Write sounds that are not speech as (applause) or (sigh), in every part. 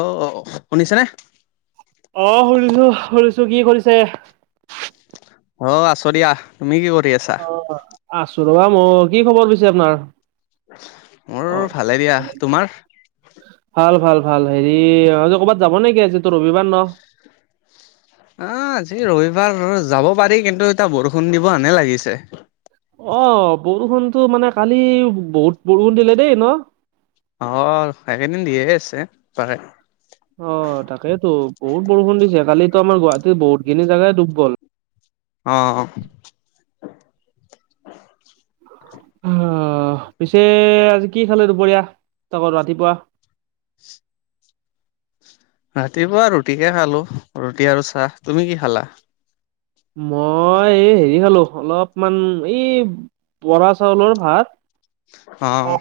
অ অ শুনিছা নে অ শুনিছো শুনিছো কি কৰিছে অ আছো দিয়া তুমি কি কৰি আছা অ আছো ৰবা ময়ো কি খবৰ পিছে আপোনাৰ অ মোৰ ভালে দিয়া তোমাৰ ভাল ভাল ভাল হেৰি ক'বাত যাব নেকি আজি তোৰ ৰবিবাৰ ন আহ আজি ৰবিবাৰ যাব পাৰি কিন্তু এতিয়া বৰষুণ দিব হনে লাগিছে অ বৰষুণতো মানে কালি বহুত বৰষুণ দিলে দেই ন অ এইকেইদিন দিয়ে আছে পাৰে অ তাকেইতো বহুত বৰষুণ দিছে কালিতো আমাৰ গুৱাহাটীৰ বহুত খিনি জাগাই ডুব গল অ অ পিছে আজি কি খালো দুপৰীয়া তাকৌ ৰাতিপুৱা ৰাতিপুৱা ৰুটিকে খালো ৰুটি আৰু চাহ তুমি কি খালা? মই হেৰি খালো অলপমান এই বৰা চাউলৰ ভাত অ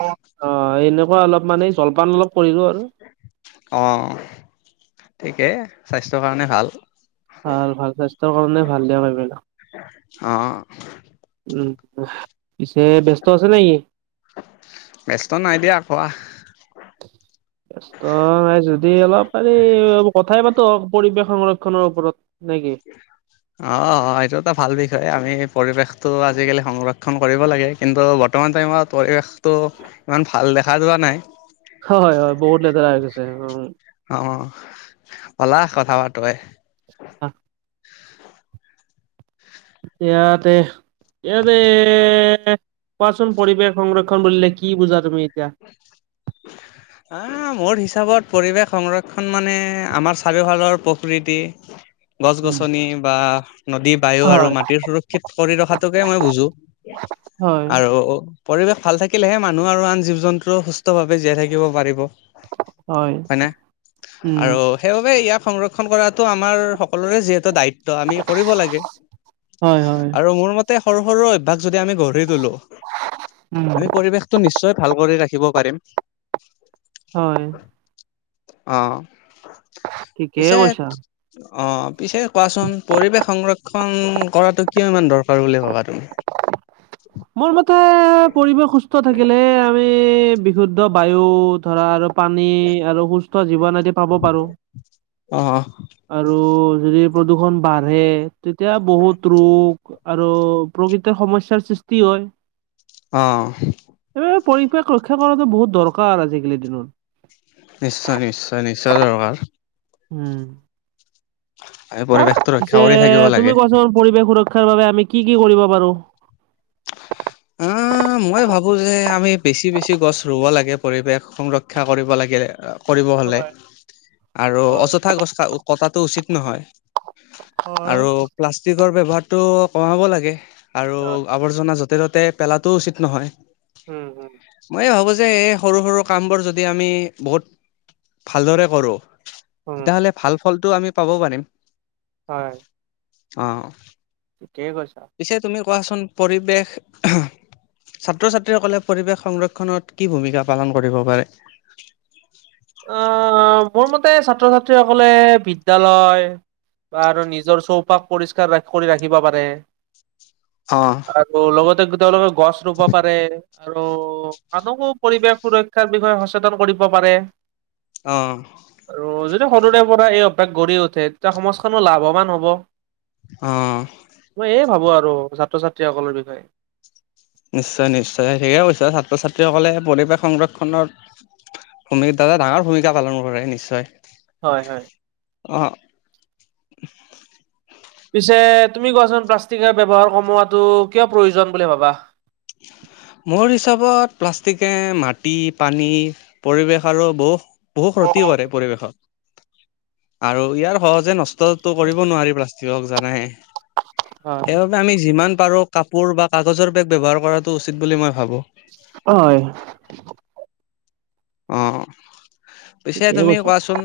এনেকুৱা অলপ মান জলপান অলপ কৰিলো আৰু অ ঠিকে স্বাস্থ্যৰ কাৰণে ভাল ভাল ভাল স্বাস্থ্যৰ কাৰণে ভাল দিয়ক এইবিলাক অ উম পিছে ব্যস্ত আছে নে কি ব্যস্ত নাই দিয়া কোৱা (unintelligible) ব্যস্ত নাই যদি অলপ পাৰি কথাই পাতো পৰিৱেশ সংৰক্ষনৰ ওপৰত নে কি অ অ এইটো এটা ভাল বিষয় আমি পৰিৱেশটো আজিকালি সংৰক্ষণ কৰিব লাগে কিন্তু বৰ্তমান টাইমত পৰিৱেশটো ইমান ভাল দেখা যোৱা নাই হয় হয় হয় বহুত লেতেৰা হৈ গৈছে উ অ বলা কথা পাতো এ অহ এয়াতে এয়াতে কোৱাচোন পৰিৱেশ সংৰক্ষণ বুলিলে কি বুজা তুমি এতিয়া? (unintelligible) হা মোৰ হিচাপত পৰিৱেশ সংৰক্ষণ মানে আমাৰ চাৰিওফালৰ প্ৰকৃতি (inaudible) গছ গছনি বা নদী বায়ু হয় আৰু মাটিৰ সুৰক্ষিত কৰি ৰখাটোকে মই বুজো হয় আৰু পৰিৱেশ ভাল থাকিলেহে মানুহ আৰু আন জীৱ জন্তুও সুস্থভাৱে জীয়াই থাকিব পাৰিব হয় না উম আৰু সেইবাবে ইয়াক সংৰক্ষণ কৰাতো আমাৰ সকলোৰে যিহেতু দায়িত্ব আমি কৰিব লাগে হয় হয় আৰু মোৰ মতে সৰু সৰু অভ্যাস যদি আমি গঢ়ি তুলো উম আমি পৰিৱেশটো নিশ্চয় ভাল কৰি ৰাখিব পাৰিম হয় অ ঠিকেই পিছে কৈছা অ পিছে কোৱাচোন পৰিৱেশ সংৰক্ষণ কৰাতো কিয় ইমান দৰকাৰ বুলি ভাবা তুমি মোৰ মতে পৰিৱেশ সুস্থ থাকিলেহে আমি বিশুদ্ধ বায়ু ধৰা আৰু পানী আৰু সুস্থ জীৱন আদি পাব পাৰো অ আৰু যদি প্ৰদূষণ বাঢ়ে তেতিয়া বহুত ৰোগ আৰু প্ৰকৃৃতিৰ সমস্যাৰ সৃষ্টি হয় অ এই পৰিৱেশ ৰক্ষা কৰাতো বহুত দৰকাৰ আজিকালি দিনত নিশ্চয় নিশ্চয় নিশ্চয় দৰকাৰ উম আমি পৰিৱেশটো ৰক্ষা পিছে কৰি থাকিব তুমি লাগে। কোৱাচোন পৰিৱেশ সুৰক্ষাৰ বাবে আমি কি কি কৰিব পাৰো অ মই ভাবো যে আমি বেছি বেছি গছ ৰুব লাগে পৰিৱেশ সংৰ ক্ষা কৰিব লাগে কৰিব হ'লে হয় আৰু হয় অযথা গছ কটাটো উচিত নহয় হয় আৰু প্লাষ্টিকৰ ব্যৱহাৰতো কমাব লাগে, আৰু হয় আৱৰ্জনা যত ত'তে পেলাটোও উচিত নহয়। উম হুম' ময়ে ভাবো যে এই সৰু সৰু কামবোৰ যদি আমি বহুত ভালদৰে কৰো উম তেতিয়াহলে ভাল ফলটো আমি পাব পাৰিম হয় অ ঠিকেই কৈছা। পিছে তুমি কোৱাচোন পৰিৱেশ ছাত্ৰ ছাত্ৰীসকলে পৰিৱেশ সংৰক্ষণত কি ভূমিকা পালন কৰিব পাৰে? আহ মোৰ মতে ছাত্ৰ ছাত্ৰীসকলে বিদ্যালয় বা আৰু নিজৰ চৌপাশ পৰিষ্কাৰ কৰি ৰাখিব পাৰে। অহ' আৰু লগতে তেওঁলোকে গছ ৰুব পাৰে, আৰু আনকো পৰিৱেশ সুৰক্ষাৰ বিষয়ে সচেতন কৰিব পাৰে। অহ' আৰু যদি সৰুৰে পৰা এই অভ্যাস গঢ়ি উঠে তেতিয়া সমাজখনো লাভৱান হ'ব। অহ' মই এয়ে ভাবো আৰু ছাত্ৰ-ছাত্ৰীসকলৰ বিষয়ে। নিশ্চয় নিশ্চয় ঠিকে কৈছা, ছাত্ৰ-ছাত্ৰীসকলে পৰিৱেশ সংৰক্ষণৰ ভূমিক এটা ডাঙৰ ভূমিকা পালন কৰে নিশ্চয়। হয় হয়। অহ' পিছে তুমি কোৱাচোন প্লাষ্টিকৰ ব্যৱহাৰ কমোৱাটো কিয় প্ৰয়োজন বুলি ভাবা? মোৰ হিচাপত প্লাষ্টিকে মাটি, পানী, পৰিৱেশ আৰু বহু বহু ক্ষতি কৰে পৰিৱেশত আৰু ইয়াৰ সহজে নষ্টতো কৰিব নোৱাৰি ষ্টিকক, (unintelligible) জানাই হয়। সেইবাবে আমি যিমান পাৰো কাপোৰ বা কাগজৰ বেগ ব্যৱহাৰ, কৰাটো উচিত বুলি মই ভাবোঁ। হয়। অহ' পিছে ঠিকেই তুমি কৈছা কোৱাচোন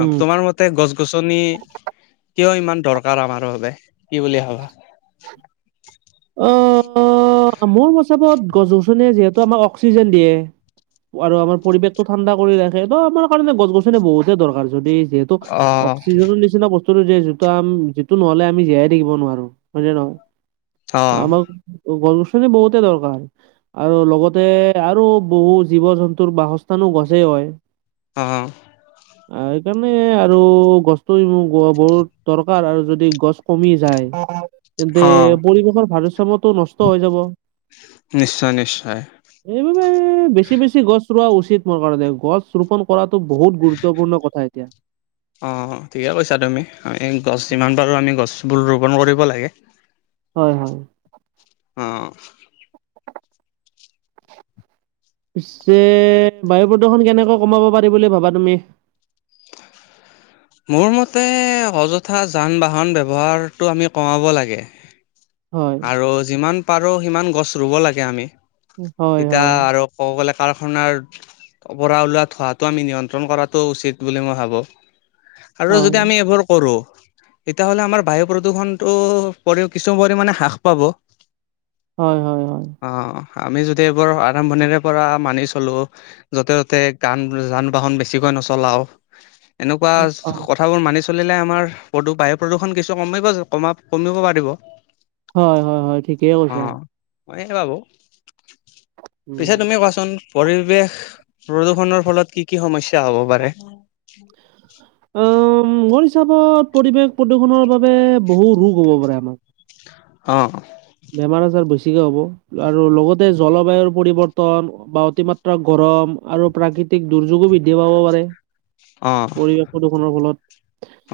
উম। তোমাৰ ম তাতে গছ-গছনি কিয় ইমান দৰকাৰ আমাৰ বাবে কি বুলি ভাবা? অহ' অ' মোৰ হিচাপত গছ-গছনিয়ে যিহেতু আমাক অক্সিজেন দিয়ে, আৰু আমাৰ পৰিৱেশটো ঠাণ্ডা কৰি ৰাখে, ত আমাৰ কাৰণে গছ-গছনি বহুতে দৰকাৰ যদি- অ'। অক্সিজেনৰ নিচিনা বস্তুটো যিয়ে যিটো আ যিটো নহ'লে আমি জীয়াই থাকিব নোৱাৰো, হয় নে নহয়? অ', আমাক গছ-গছনি বহুতে দৰকাৰ। আৰু লগতে আৰু বহু জীৱ-জন্তুৰ বাসস্থানো গছেই হয়। অহ' সেইকাৰণে আৰু গছটো বহুত দৰকাৰ আৰু যদি গছ- কমি যায় তেন্তে অ', পৰিৱেশৰ ভাৰসাম্য টো নষ্ট হৈ যাব। নিশ্চয় নিশ্চয়, এইবাবে বেছি বেছি গছ ৰোৱা উচিত মোৰ কাৰণে গছ ৰোপন, কৰাতো বহুত গুৰুত্বপূৰ্ণ কথা এতিয়া। অ ঠিকে কৈছা তুমি, আমি গছ যিমান পাৰোঁ আমি গছবোৰ ৰোপণ কৰিব লাগে। হয় হয়, অহ' পিছে বায়ু প্ৰদূৰষণ কেনেকৈ কমাব পাৰি বুলি ভাবা তুমি? মোৰ মতে অযথা যান-বাহন ব্যৱহাৰটো আমি কমাব লাগে। হয়, আৰু যিমান পাৰো সিমান গছ ৰুব লাগে আমি হয়, এতিয়া হয়, আৰু। ক'ব গ'লে কাৰখানাৰ। পৰা ওলোৱা ধোৱাটো আমি নিয়ন্ত্ৰণ কৰাটো উচিত বুলি মই ভাবোঁ। আৰু হয়, যদি আমি এইবোৰ কৰো, তেতিয়াহ'লে আমাৰ বায়ু প্ৰদূষণতটো পৰি কিছু পৰিমাণে হ্ৰাস পাব। হয় হয় হয়, অ আমি যদি এইবোৰ আৰম্ভণিৰে পৰা মানি চলো য'তে ত'তে গান যান-বাহন বেছিকৈ নচলাও, এনেকুৱা অ', কথাবোৰ মানি চ চলিলে আমাৰ প্ৰদূ বায়ু প্ৰদূষণ কিছু কমিব কমা কমিব পাৰিব। হয় হয় হয়, ঠিকেই কৈছা। অ'। মই এয়ে ভাবো, পিছে উম, তুমি কোৱাচোন পৰিৱেশ প্ৰদূষণৰ ফলত কি কি সমস্যা হ'ব পাৰে? উম, মোৰ হিচাপত পৰিৱেশ প্ৰদূষণৰ বাবে বহু ৰোগ হ'ব পাৰে আমাৰ। অঁ। বেমাৰ আজাৰ বেছিকে হ'ব, আৰু লগতে জলবায়ুৰ পৰিৱৰ্তন বা, অতিমাত্ৰা গৰম আৰু প্ৰাকৃতিক দুৰ্যোগো বৃদ্ধি পাব পাৰে। অ', পৰিৱেশ প্ৰদূষণৰ ফলত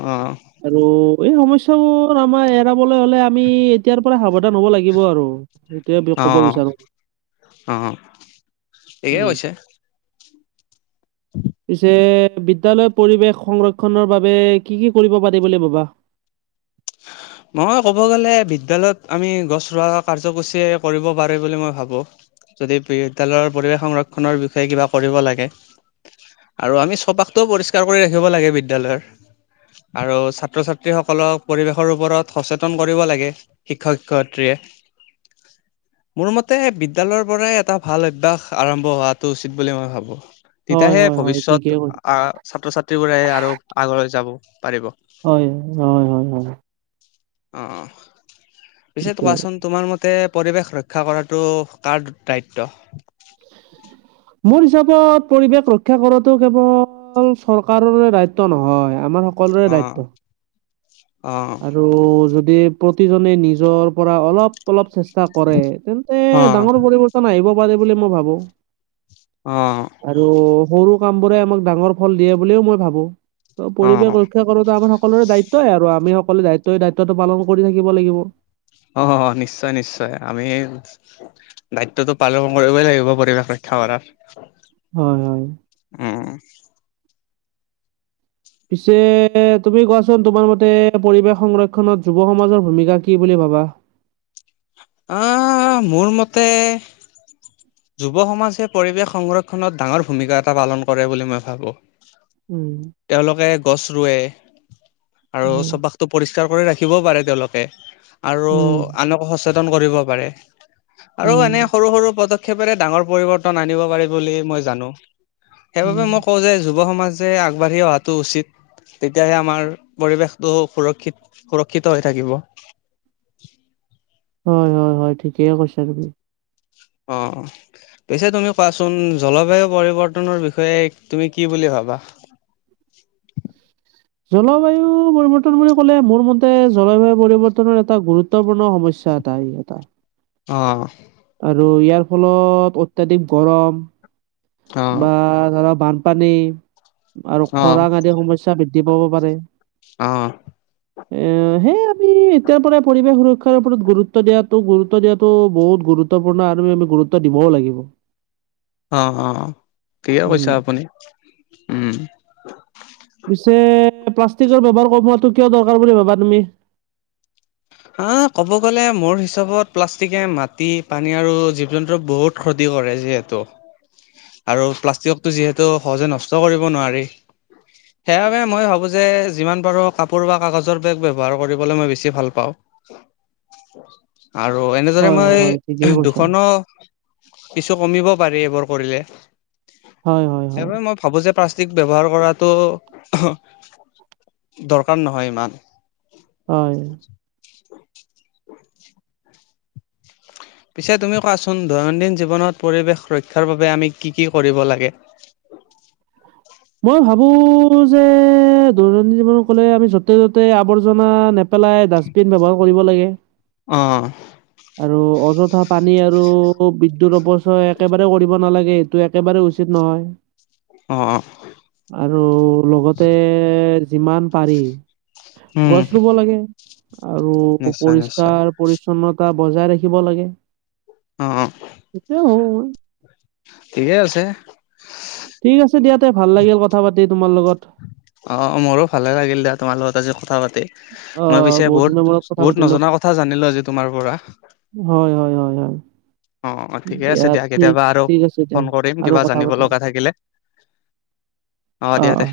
অ', আৰু এই সমস্যাবোৰ আমাৰ এৰাবলৈ হ'লে আমি এতিয়াৰ পৰা আন হ'ব লাগিব আৰু এইতোৱে ক'ব অ', বিচাৰো। উম। (unintelligible) (inaudible) পিছে বিদ্যালয় পৰিৱেশ সংৰক্ষনৰ বাবে কি কি কৰিব পাৰি বুলি ভাবা? (inaudible) মই ক'ব গ'লে বিদ্যালয়ত আমি গছ ৰোৱা কাৰ্যসূচীয়ে কৰিব পাৰে বুলি মই ভাবো। যদি বিদ্যালয়ৰ পৰিৱেশ সংৰক্ষনৰ বিষয়ে কিবা কৰিব লাগে। আৰু আমি চৌপাশটোও পৰিষ্কাৰ কৰি ৰাখিব লাগে বিদ্যালয়ৰ। আৰু ছাত্ৰ-ছাত্ৰী সকলক পৰিৱেশৰ ওপৰত সচেতন কৰিব লাগে শিক্ষক শিক্ষয়িত্ৰীয়ে। (inaudible) মোৰ মতে বিদ্যালয়ৰ পৰাই এটা ভাল অভ্যাস আৰম্ভ হোৱাটো উচিত বুলি মই ভাবোঁ। হয়, তিতাহে হয়, হয়, ঠিকেই ভৱিষ্যত কৈ আহ ছাত্ৰ-ছাত্ৰীবোৰে আৰু আগলৈ যাব পাৰিব। হয় অ। অ অ, পিছে ঠিকেই। কোৱাচোন তোমাৰ মতে পৰিৱেশ ৰক্ষা কৰাটো কাৰ দায়িত্ব? মোৰ হিচাপত পৰিৱেশ ৰক্ষা কৰাটো কেৱল অকল চৰকাৰৰে দায়িত্ব নহয় আমাৰ সকলোৰে দায়িত্ব। অঁ। আৰু যদি প্ৰতিজনে নিজৰ পৰা অলপ অলপ চেষ্ টা কৰে তেন্তে অ ডাঙৰ পৰিৱৰ্তন আহিব পাৰে বুলি মই ভাবো। অঁ। আৰু সৰু কাম বোৰে আমাক ডাঙৰ ফল দিয়ে বুলিও মই ভাবো। ত' পৰিৱেশ ৰক্ষা কৰাতো আমাৰ সকলোৰে দায়িত্বেই আৰু আমি সকলো দায়িত্ব দায়িত্বটো পালন কৰি থাকিব লাগিব। অ' নিশ্চয় নিশ্চয় আমি দায়িত্বটো পালন কৰিবই লাগিব পৰিৱেশ ৰক্ষা কৰাৰ। হয় হয়। উম। পিছে তুমি কোৱাচোন, তোমাৰ মতে পৰিৱেশ সংৰক্ষণত যুৱ সমাজৰ ভূমিকা কি বুলি ভাবা? আহ মোৰ মতে যুৱ সমাজে পৰিৱেশ সংৰক্ষণত ডাঙৰ ভূমিকা এটা পালন কৰে বুলি মই ভাবো। উম। তেওঁলোকে গছ ৰুৱে আৰু হয়, চৌপাশ টো পৰিষ্কাৰ কৰি ৰাখিবও পাৰে। তেওঁলোকে আৰু উম, আনকো সচেতন কৰিব পাৰে। আৰু এনে উম, সৰু সৰু পদক্ষেপেৰে ডাঙৰ পৰিৱৰ্তন আনিব পাৰি বুলি মই জানোঁ। সেইবাবে মই উম। কওঁ যে, যুৱ সমাজে আগবাঢ়ি অহাটো উচিত। তেতিয়াহে আমাৰ পৰিৱেশটো সুৰক্ষিত সুৰক্ষিত হৈ থাকিব। হয় হয় হয়। ঠিকেই কৈছা তুমি। অহ। পিছে তুমি কোৱাচোন? জল বায়ুৰ পৰিৱৰ্তনৰ বিষয়ে তুমি কি বুলি ভাবা। জলবায়ুৰ পৰিৱৰ্তন বুলি কলে মোৰ মতে, জলবায়ু পৰিৱৰ্তনৰ এটা গুৰুত্ব গুৰুত্বপূৰ্ণ সমস্যা এটাই এটা। অহ আৰু ইয়াৰ ফলত অত্যাধিক গৰম। অ', বা ধৰক বানপানী আৰু অ', খৰাং আদি সমস্যা বৃদ্ধি পাব পাৰে। অহ (inaudible) এ সেই আমি এতিয়াৰ পৰাই পৰিৱেশ সুৰক্ষাৰ ওপৰত গুৰুত্ব দিয়াতো গুৰুত্ব দিয়াতো বহুত গুৰুত্ব গুত্বপূৰ্ণ আৰু আমি গুৰুত্ব দিবও লাগিব। অ অ ঠিকে উম, কৈছা, আপোনি উম। পিছে প্লাষ্টিকৰ ব্যৱহাৰ কমোৱাটো কিয় দৰকাৰ বুলি ভাবা তুমি? আহ কব গলে মোৰ হিচাপত প্লাষ্টিকে মাটি, পানী আৰু জীৱ জন্তুৰ বহুত ক্ষতি কৰে। যিহেতু (inaudible) আৰু প্লাষ্টিকো যিহেতু সহজে নষ্ট কৰিব নোৱাৰি। সেইবাবে মই ভাবোঁ যে যিমান পাৰোঁ কাপোৰ বা কাগজৰ বেগ ব্যৱহাৰ কৰিবলৈ মই বেছি ভাল পাওঁ। আৰু এনেদৰে হয়, হয়, মই হয়, ঠিকেই কৈছা। দুখনো কিছু কমিব পাৰি, এইবোৰ কৰিলে হয়, হয়, হয়, সেইবাবে মই ভাবোঁ যে প্লাষ্টিক ব্যৱহাৰ কৰাটো দৰকাৰ নহয় ইমান। হয়। (inaudible) পিছে তুমি কোৱাচোন দৈনন্দিন জীৱনত পৰিৱেশ সুৰক্ষাৰ বাবে আমি কি কি কৰিব লাগে? মই ভাবো যে দৈনন্দিন জীৱন কলে আমি যতে ততে আৱৰ্জনা নেপেলাই ডাষ্টবিন ডাষ্টবিন ব্যৱহাৰ কৰিব লাগে। অহ আৰু অযথা পানী আৰু বিদ্যুৎ অৱচয় একেবাৰে কৰিব নালাগে। এইটো একেবাৰে উচিত নহয়। অ অ আৰু লগতে যিমান পাৰি উম, গছ ৰুব লাগে। আৰু নিশ্চয় নিশ্চয় পৰিষ্কাৰ পৰিচ্ছন্নতা বজাই ৰাখিব লাগে। অ‌ অ এইটোৱেই ভাবোঁ মই। ঠিকেই আছে। ঠিক আছে দিয়া। তে ভাল লাগিল কথা পাতি তোমাৰ লগত। অ মোৰো ভালে লাগিল দিয়া। তোমাৰ লগত আজি কথা পাতি। অ মই পিছে দিনৰ বহুত মূৰত কথা বহুত পাতিলো নজনা কথা জানিলো আজি তোমাৰ পৰা হয় হয় হয় হয়। অ অ ঠিকে আছে দিয়া। ঠিক কেতিয়াবা আৰু ঠিক আছে দিয়া ফোন কৰিম আৰু কিবা কথা জানিব পাতিম লগা থাকিলে অ দিয়া দে।